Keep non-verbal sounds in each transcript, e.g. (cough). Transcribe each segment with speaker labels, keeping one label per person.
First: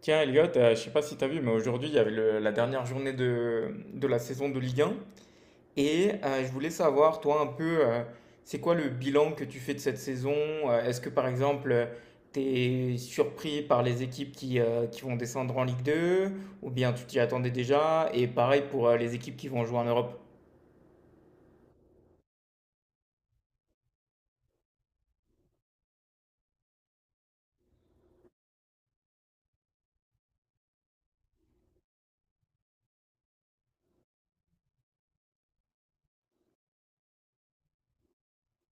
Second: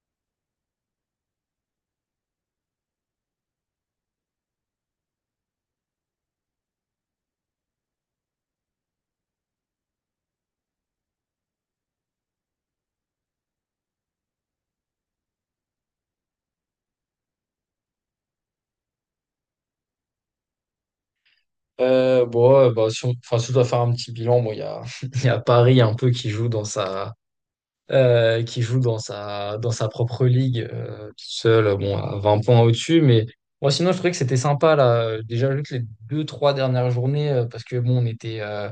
Speaker 1: Tiens, Elliot, je sais pas si tu as vu, mais aujourd'hui, il y avait la dernière journée de la saison de Ligue 1. Je voulais savoir, toi, un peu, c'est quoi le bilan que tu fais de cette saison? Est-ce que, par exemple, tu es surpris par les équipes qui vont descendre en Ligue 2? Ou bien tu t'y attendais déjà? Et pareil pour les équipes qui vont jouer en Europe.
Speaker 2: Si on, si on doit faire un petit bilan, bon, il y a, (laughs) il y a Paris un peu qui joue dans qui joue dans dans sa propre ligue, tout seul, bon, à 20 points au-dessus. Mais moi, sinon, je trouvais que c'était sympa, là. Déjà, juste les deux, trois dernières journées, parce que, bon, on était,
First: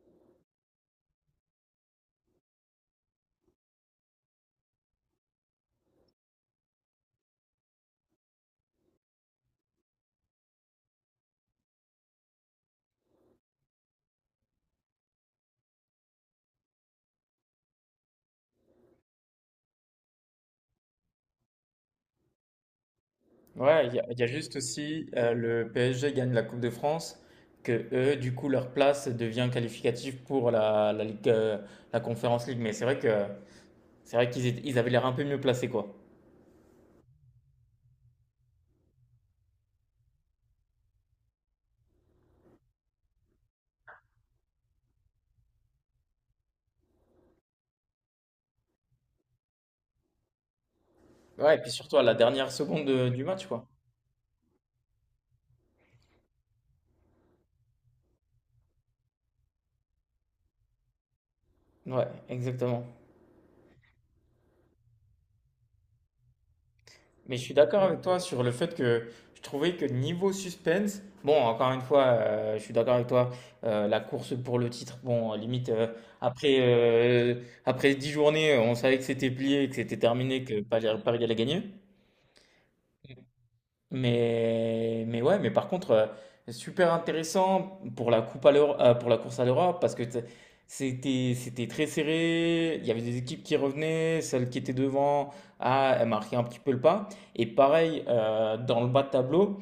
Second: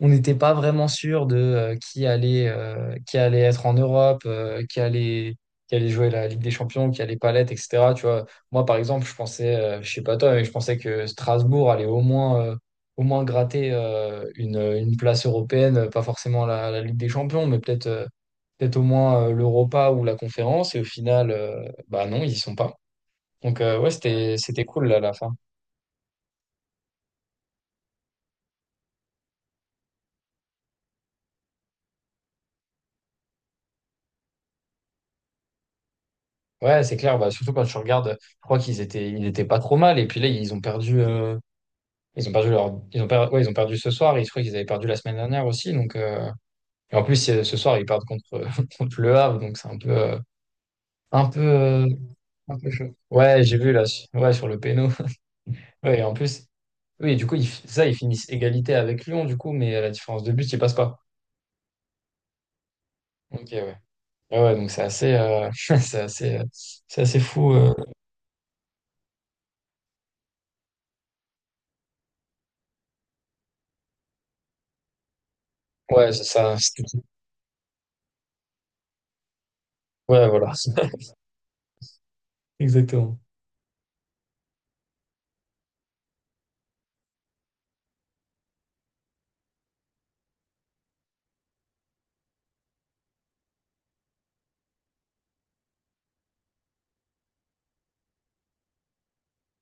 Speaker 2: on n'était pas vraiment sûr de qui allait être en Europe, qui allait jouer la Ligue des Champions, qui allait pas l'être, etc. Tu vois, moi, par exemple, je pensais, je sais pas toi, mais je pensais que Strasbourg allait au moins gratter une place européenne, pas forcément la Ligue des Champions, mais peut-être au moins l'Europa ou la Conférence. Et au final, bah non, ils y sont pas. Donc,
Speaker 1: Ouais,
Speaker 2: ouais,
Speaker 1: il y a juste
Speaker 2: c'était cool là, à
Speaker 1: aussi
Speaker 2: la fin.
Speaker 1: le PSG gagne la Coupe de France, que eux, du coup, leur place devient qualificative pour la Ligue, la Conférence Ligue. C'est vrai ils avaient l'air un peu mieux placés, quoi.
Speaker 2: Ouais, c'est clair. Bah, surtout quand tu regardes, je crois ils étaient pas trop mal. Et puis là, ils ont ils ont perdu ouais, ils ont perdu ce soir. Et je crois qu'ils avaient perdu la semaine dernière aussi. Donc, et en plus, ce soir, ils perdent (laughs) contre le Havre. Donc, c'est un peu, un peu,
Speaker 1: Ouais, et puis
Speaker 2: euh,
Speaker 1: surtout à la dernière
Speaker 2: un peu
Speaker 1: seconde
Speaker 2: chaud.
Speaker 1: du
Speaker 2: Ouais,
Speaker 1: match,
Speaker 2: j'ai
Speaker 1: quoi.
Speaker 2: vu là, ouais, sur le péno. (laughs) Ouais, et en plus, oui, du coup, ils finissent égalité avec Lyon, du coup, mais à la différence de but, ils passent pas.
Speaker 1: Ouais, exactement.
Speaker 2: Ok, ouais. Ouais, ouais, donc c'est assez, (laughs) c'est assez, euh, c'est assez
Speaker 1: Mais je
Speaker 2: fou.
Speaker 1: suis d'accord avec toi sur le fait que je trouvais que niveau suspense, bon, encore une fois, je suis d'accord avec toi, la course pour le titre, bon, limite,
Speaker 2: Ouais, c'est ça.
Speaker 1: après, euh, après 10 journées, on savait que c'était plié, que c'était
Speaker 2: Ouais,
Speaker 1: terminé,
Speaker 2: voilà.
Speaker 1: que Paris
Speaker 2: (laughs)
Speaker 1: Paris allait gagner.
Speaker 2: Exactement.
Speaker 1: Mais ouais, mais par contre, super intéressant pour la coupe à pour la course à l'Europe parce que c'était, c'était très serré. Il y avait des équipes qui revenaient, celle qui était devant, ah, elle marquait un petit peu le pas. Et pareil, dans le bas de tableau,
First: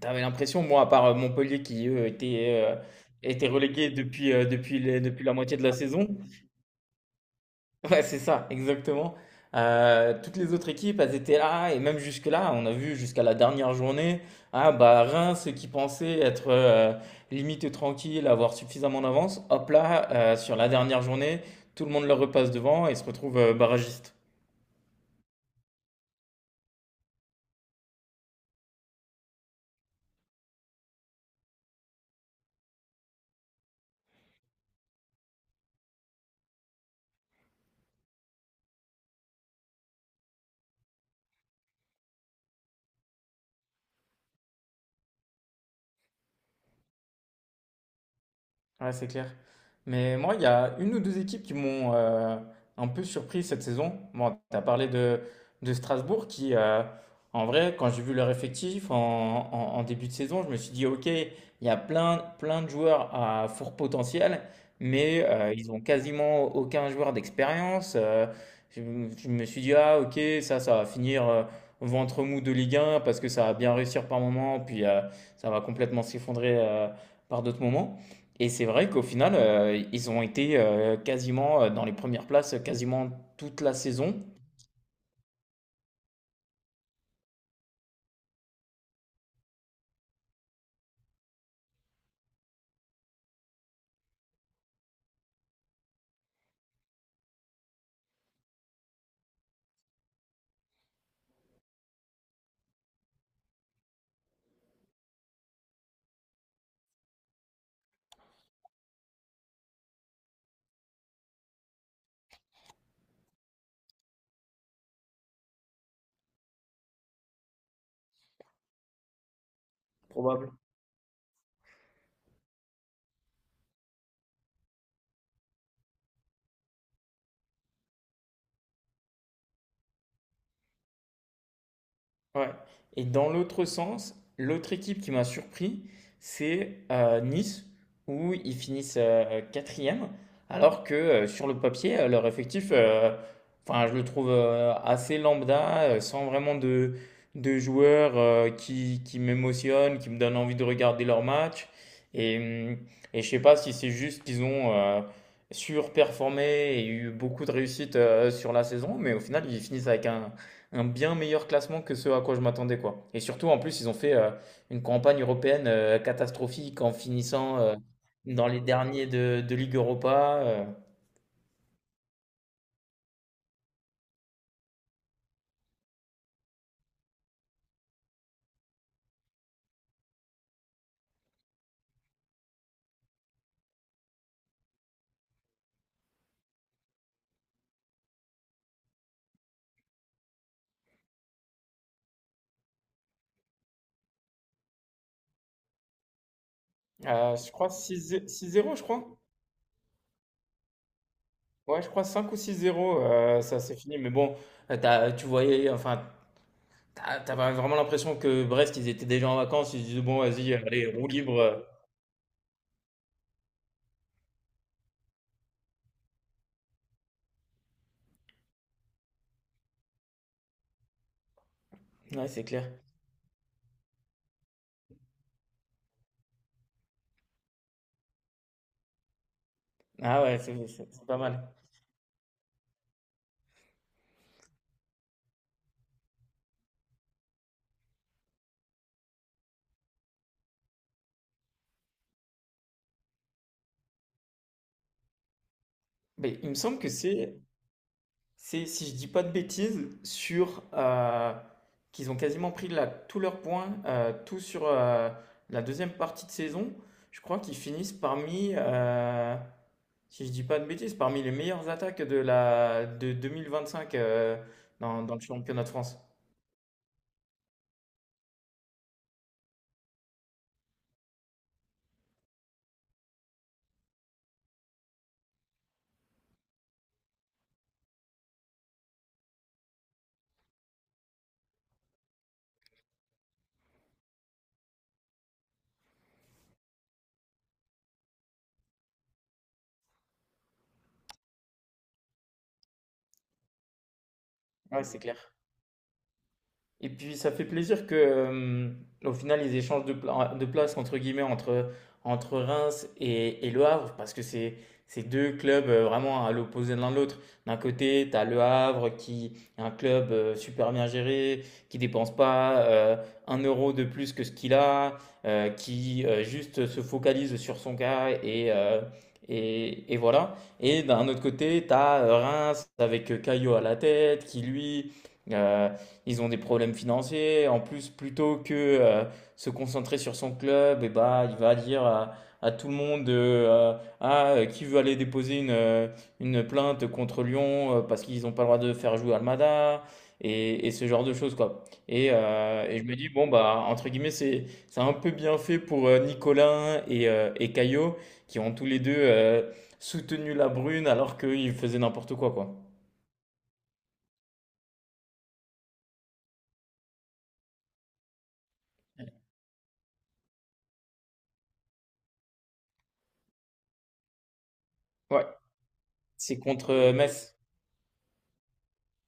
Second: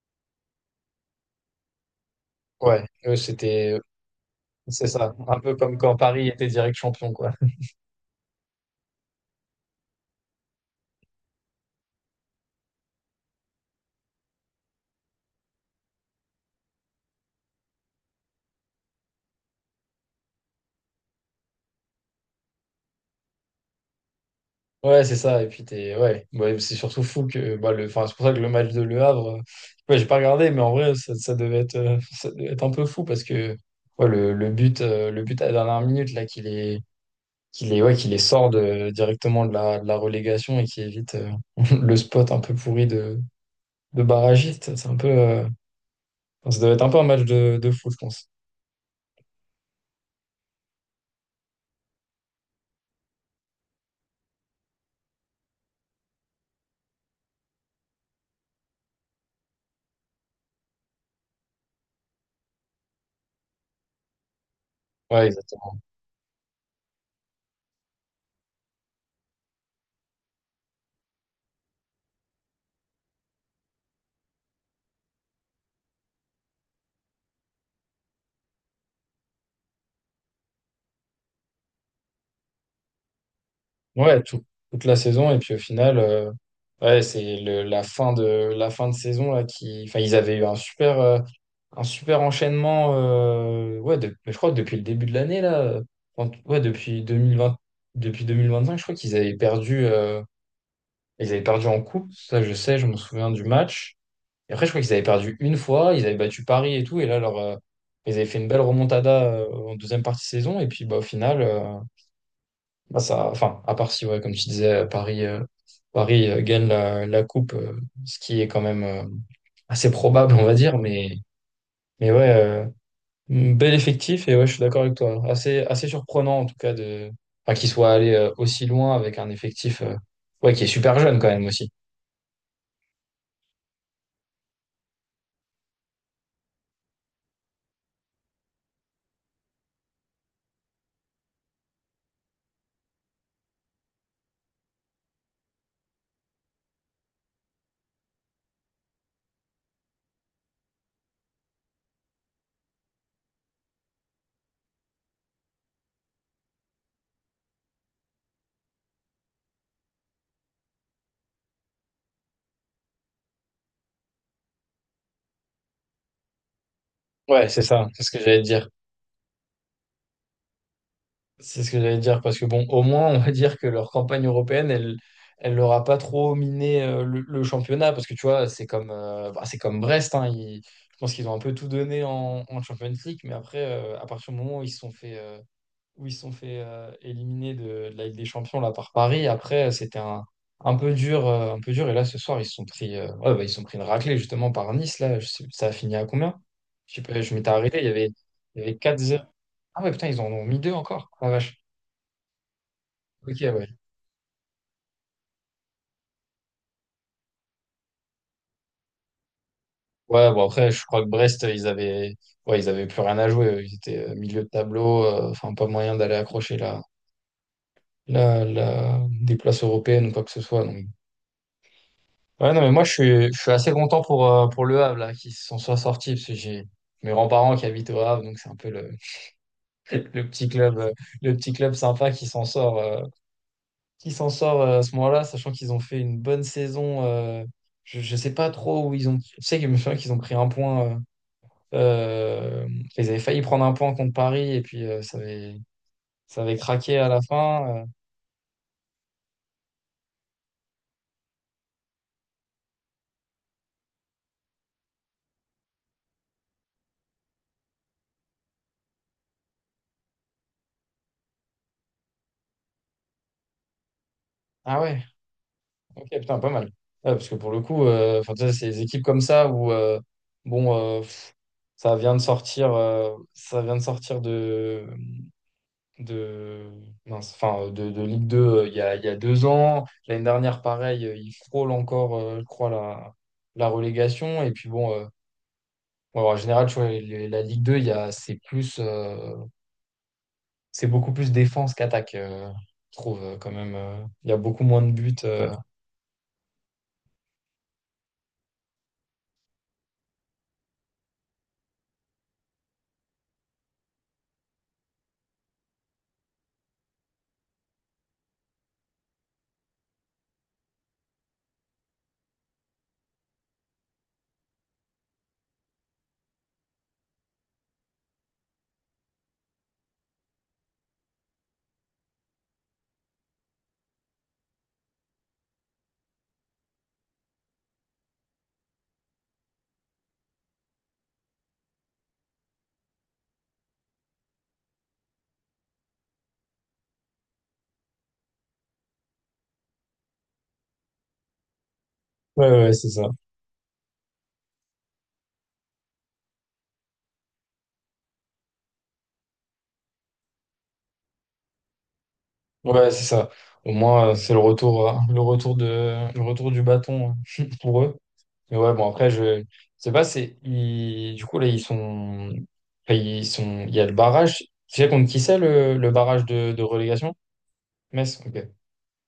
Speaker 1: t'avais l'impression, moi, à part Montpellier qui, eux,
Speaker 2: Ouais, eux,
Speaker 1: était relégué depuis,
Speaker 2: c'est ça,
Speaker 1: depuis la
Speaker 2: un peu
Speaker 1: moitié de la
Speaker 2: comme quand
Speaker 1: saison,
Speaker 2: Paris était direct champion, quoi.
Speaker 1: (laughs) Ouais, c'est ça, exactement. Toutes les autres équipes, elles étaient là, et même jusque-là, on a vu jusqu'à la dernière journée, ah bah Reims qui pensait être limite tranquille, avoir suffisamment d'avance, hop là, sur la dernière journée, tout le monde leur repasse devant et se retrouve barragiste.
Speaker 2: Ouais, c'est ça, et puis ouais, c'est surtout fou que, bah, c'est pour ça que le match de Le Havre, ouais, j'ai pas regardé, mais en vrai, ça devait être un peu fou parce que, ouais, le but à la dernière minute, là, ouais, qui les sort de, directement de de la relégation et qui évite, (laughs) le spot un peu pourri de barragiste, c'est un peu, enfin, ça devait être un peu un match de fou, je pense.
Speaker 1: Ouais, c'est clair. Mais moi, il y a une ou deux équipes qui m'ont un peu surpris cette saison. Bon, tu as parlé de Strasbourg en vrai, quand j'ai vu leur effectif en début de saison, je me suis dit, OK, il y a plein de joueurs à fort potentiel, mais
Speaker 2: Ouais,
Speaker 1: ils ont quasiment aucun joueur d'expérience. Je, je me suis dit, ah, OK, ça va finir ventre mou de Ligue 1 parce que ça va bien réussir par moment, puis ça va complètement s'effondrer par d'autres moments. Et c'est vrai qu'au final, ils ont été quasiment dans les premières places quasiment toute la saison.
Speaker 2: Ouais, toute la saison. Et puis au final, ouais, la fin de saison là, qui, enfin, ils avaient eu un super enchaînement. Ouais, je crois que depuis le début de l'année, là, ouais, depuis 2020, depuis cinq je crois qu'ils avaient ils avaient perdu en coupe. Ça, je sais, je me souviens du match. Et après, je crois qu'ils avaient perdu une fois. Ils avaient battu Paris et tout. Et là, ils avaient fait une belle remontada, en deuxième partie de saison. Et puis, bah, au final. Bah, enfin, à part si, ouais, comme tu disais, Paris gagne la coupe, ce qui est quand même assez probable, on va dire. Mais ouais, bel effectif. Et ouais, je suis d'accord avec toi. Assez surprenant, en tout cas, de, enfin, qu'il soit allé aussi loin avec un effectif ouais, qui est super jeune quand même aussi.
Speaker 1: Ouais. Et dans l'autre sens, l'autre équipe qui m'a surpris, c'est Nice, où ils finissent quatrième, alors que sur le papier, leur effectif, enfin, je le trouve assez lambda, sans vraiment de joueurs qui m'émotionnent, qui me donnent envie de regarder leur match. Et, hum, et je sais pas si c'est juste qu'ils ont surperformé et eu beaucoup de réussite sur la saison, mais au final, ils finissent avec un bien meilleur classement que ce à quoi je m'attendais, quoi. Et surtout, en plus, ils ont fait une campagne européenne catastrophique en
Speaker 2: Ouais,
Speaker 1: finissant
Speaker 2: c'est ça, c'est ce que j'allais te
Speaker 1: dans les
Speaker 2: dire.
Speaker 1: derniers de Ligue Europa.
Speaker 2: C'est ce que j'allais dire, parce que bon, au moins, on va dire que leur campagne européenne, elle leur a pas trop miné le championnat, parce que tu vois, c'est comme, c'est comme Brest, hein, je pense qu'ils ont un peu tout donné en Champions League, mais après, à partir du moment où ils se sont où ils se sont fait éliminer de la Ligue des Champions là, par Paris, après, c'était un peu dur, et là, ce soir, ils se sont ouais, bah, ils se sont pris une raclée, justement, par Nice, là, ça a fini à combien? Je sais pas, je
Speaker 1: À,
Speaker 2: m'étais
Speaker 1: je crois
Speaker 2: arrêté,
Speaker 1: six 0 6
Speaker 2: il y avait
Speaker 1: je
Speaker 2: quatre
Speaker 1: crois.
Speaker 2: 0 Ah ouais, putain, ils en ont mis deux encore, la vache.
Speaker 1: Ouais, je crois 5 ou six zéro
Speaker 2: Ok,
Speaker 1: ça
Speaker 2: ouais.
Speaker 1: c'est fini. Mais bon, tu voyais, enfin, t'avais vraiment l'impression que Brest, ils étaient déjà en vacances. Ils se disaient, bon,
Speaker 2: Ouais, bon,
Speaker 1: vas-y,
Speaker 2: après, je
Speaker 1: allez,
Speaker 2: crois
Speaker 1: roue
Speaker 2: que
Speaker 1: libre.
Speaker 2: ouais, ils avaient plus rien à jouer. Ils étaient milieu de tableau, enfin, pas moyen d'aller accrocher des places européennes ou quoi que ce soit. Donc.
Speaker 1: Ouais, c'est
Speaker 2: Ouais, non,
Speaker 1: clair.
Speaker 2: mais moi, je suis assez content pour Le Havre, là, qui se sont soit sortis, parce que j'ai mes grands-parents qui habitent au Havre, donc c'est un peu le, (laughs)
Speaker 1: Ah
Speaker 2: le
Speaker 1: ouais,
Speaker 2: petit club, euh,
Speaker 1: c'est pas
Speaker 2: le
Speaker 1: mal.
Speaker 2: petit club sympa qui s'en sort à ce moment-là, sachant qu'ils ont fait une bonne saison. Je sais pas trop où ils ont, je sais que je me souviens qu'ils ont pris un point. Euh, ils avaient failli prendre un point contre Paris et puis
Speaker 1: Mais
Speaker 2: ça
Speaker 1: il me
Speaker 2: avait
Speaker 1: semble que
Speaker 2: craqué à la fin.
Speaker 1: c'est, si je dis pas de bêtises, sur qu'ils ont quasiment pris là, tous leurs points, tout sur la deuxième partie de saison. Je crois qu'ils finissent parmi, si je dis pas de bêtises, parmi les meilleures attaques de la de 2025
Speaker 2: Ah
Speaker 1: dans,
Speaker 2: ouais,
Speaker 1: dans le championnat de France.
Speaker 2: ok, putain, pas mal. Ouais, parce que pour le coup, enfin, tu sais, ces équipes comme ça où bon, euh, pff, ça vient de sortir, ça vient de sortir de, mince, de Ligue 2 il y a deux ans. L'année dernière, pareil, ils frôlent encore, je crois, la relégation. Et puis bon, bon, en général, tu vois, la Ligue 2 il y a, c'est plus. C'est beaucoup plus défense qu'attaque, je trouve quand même. Il y a beaucoup moins
Speaker 1: Ouais,
Speaker 2: de
Speaker 1: c'est
Speaker 2: buts.
Speaker 1: clair. Et puis ça fait plaisir que, au final, ils échangent de place entre guillemets entre Reims et Le Havre parce que c'est deux clubs vraiment à l'opposé de l'un de l'autre. D'un côté, tu as Le Havre qui est un club super bien géré, qui dépense pas un euro de plus que ce qu'il a, qui juste se focalise sur son cas et voilà. Et d'un autre côté, tu as Reims avec Caillot à la tête qui lui. euh, Ils ont des problèmes financiers. En plus, plutôt que euh, se concentrer sur son club, et bah, il va dire à tout le monde Ah, qui veut aller déposer une plainte contre Lyon parce qu'ils n'ont pas le droit de faire jouer Almada et ce genre de choses, quoi. Et,
Speaker 2: Ouais,
Speaker 1: euh,
Speaker 2: ouais,
Speaker 1: et je
Speaker 2: c'est
Speaker 1: me
Speaker 2: ça.
Speaker 1: dis, bon, bah, entre guillemets, c'est un peu bien fait pour Nicolas et Caio qui ont tous les deux soutenu la Brune alors qu'ils faisaient n'importe quoi, quoi.
Speaker 2: Ouais, c'est ça. Au moins, c'est le retour, le retour du bâton (laughs) pour eux. Mais ouais, bon, après, je sais pas, du coup, là, ils sont, il y a le barrage. Tu sais contre qui
Speaker 1: Ouais,
Speaker 2: c'est le barrage
Speaker 1: c'est
Speaker 2: de
Speaker 1: contre
Speaker 2: relégation?
Speaker 1: Metz.
Speaker 2: Metz? Ok.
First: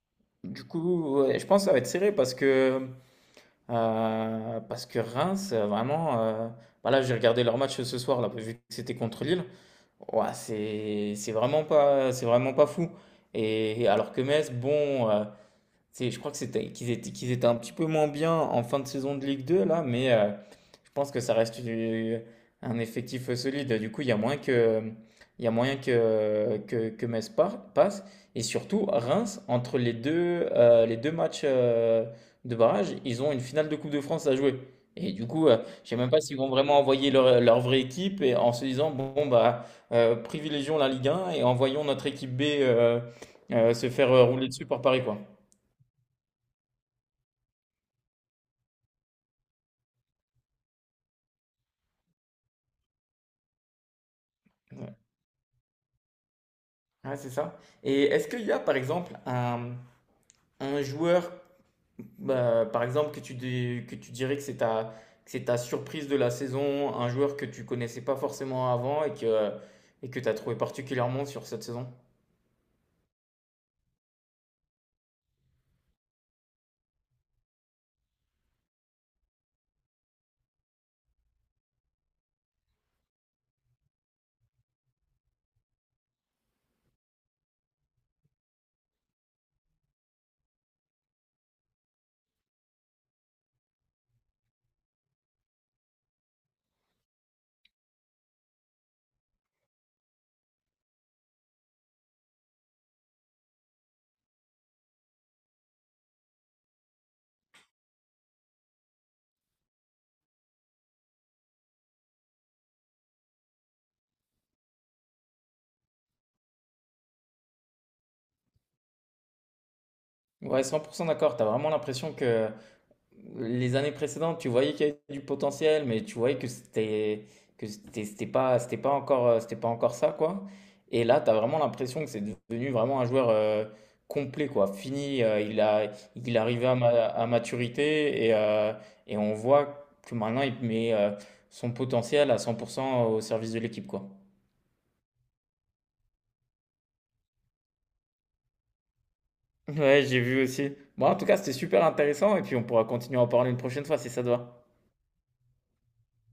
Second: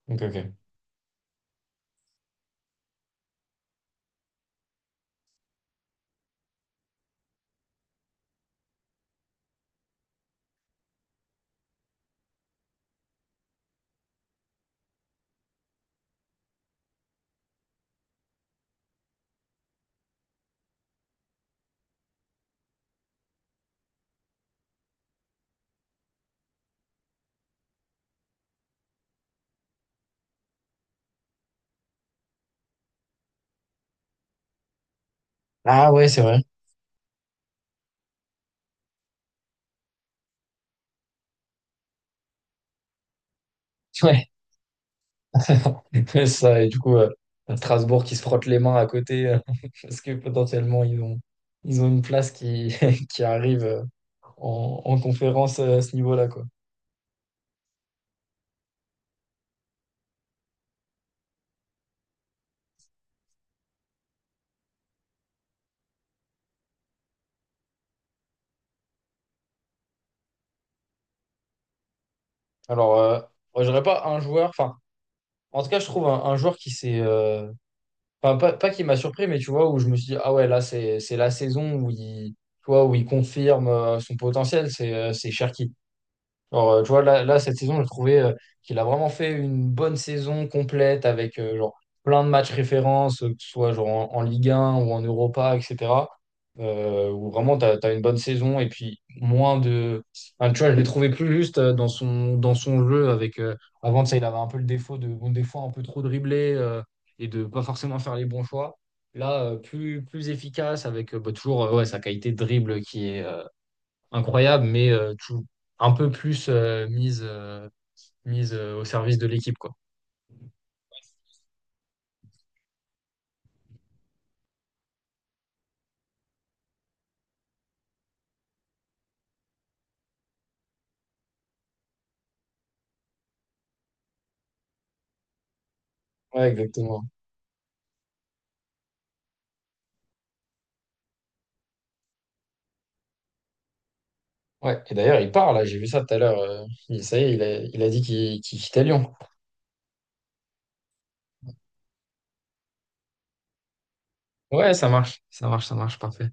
Speaker 2: Ok, ok.
Speaker 1: Du coup, ouais, je pense que ça va être serré parce que Reims, bah là, j'ai regardé leur match ce soir, là, vu que c'était contre Lille. Ouais, c'est vraiment pas fou. Et alors que Metz, bon, je crois que qu'ils étaient un petit peu moins bien en fin de saison de Ligue 2, là, mais, je pense que ça reste un effectif solide. Du coup, il y a moyen que, il y a moyen que Metz passe. Et surtout, Reims, entre les deux matchs de barrage, ils ont une finale de Coupe de France à jouer. Et du coup, je ne
Speaker 2: Ah
Speaker 1: sais
Speaker 2: ouais,
Speaker 1: même pas
Speaker 2: c'est
Speaker 1: s'ils
Speaker 2: vrai.
Speaker 1: vont vraiment envoyer leur vraie équipe et en se disant, bon, bah, privilégions la Ligue 1 et envoyons notre équipe B se faire
Speaker 2: (laughs)
Speaker 1: rouler dessus par Paris, quoi.
Speaker 2: (laughs) C'est ça, et du coup, Strasbourg qui se frotte les mains à côté, (laughs) parce que potentiellement, ils ont une place qui, (laughs) qui arrive
Speaker 1: Ouais,
Speaker 2: en conférence à ce niveau-là, quoi.
Speaker 1: Ouais, c'est ça. Et est-ce qu'il y a, par exemple, un joueur Bah, par exemple, que tu dirais que c'est ta surprise de la saison, un joueur que tu connaissais pas forcément avant et que tu as trouvé particulièrement sur cette saison.
Speaker 2: Alors, moi, j'aurais pas un joueur, enfin, en tout cas, je trouve un joueur qui s'est, enfin, pas qui m'a surpris, mais tu vois, où je me suis dit, ah ouais, là, c'est la saison où il, tu vois, où il confirme son potentiel, c'est Cherki. Genre, tu vois, là, cette saison, j'ai trouvé qu'il a vraiment fait une bonne saison complète avec genre, plein de matchs références, que ce soit genre, en Ligue 1 ou en Europa, etc. Où vraiment, tu as, une bonne saison et puis moins de. Enfin, tu vois, je l'ai trouvé plus juste dans dans son jeu. Avec, avant, ça, il avait un peu le défaut de, bon, des fois, un peu trop dribbler et de pas forcément faire les bons choix. Là, plus efficace avec toujours ouais, sa qualité de dribble qui est incroyable, un peu plus mise au service de l'équipe, quoi.
Speaker 1: Ouais, 100% d'accord. Tu as vraiment l'impression que, les années précédentes, tu voyais qu'il y avait du potentiel, mais tu voyais que c'était c'était pas encore ça quoi. Et là, tu as vraiment l'impression que c'est devenu vraiment un joueur complet quoi. Fini, il a Il est
Speaker 2: Ouais,
Speaker 1: arrivé à,
Speaker 2: exactement.
Speaker 1: à maturité et on voit que maintenant il met son potentiel à 100% au service de l'équipe quoi.
Speaker 2: Ouais. Et d'ailleurs, il part, là, j'ai vu ça tout à l'heure. Ça y est, il a dit qu'il quittait Lyon.
Speaker 1: Ouais, j'ai vu aussi. Bon, en tout cas, c'était super intéressant et puis on pourra continuer à en parler une prochaine fois si ça te va.
Speaker 2: Ouais, ça marche, ça marche, ça marche, parfait.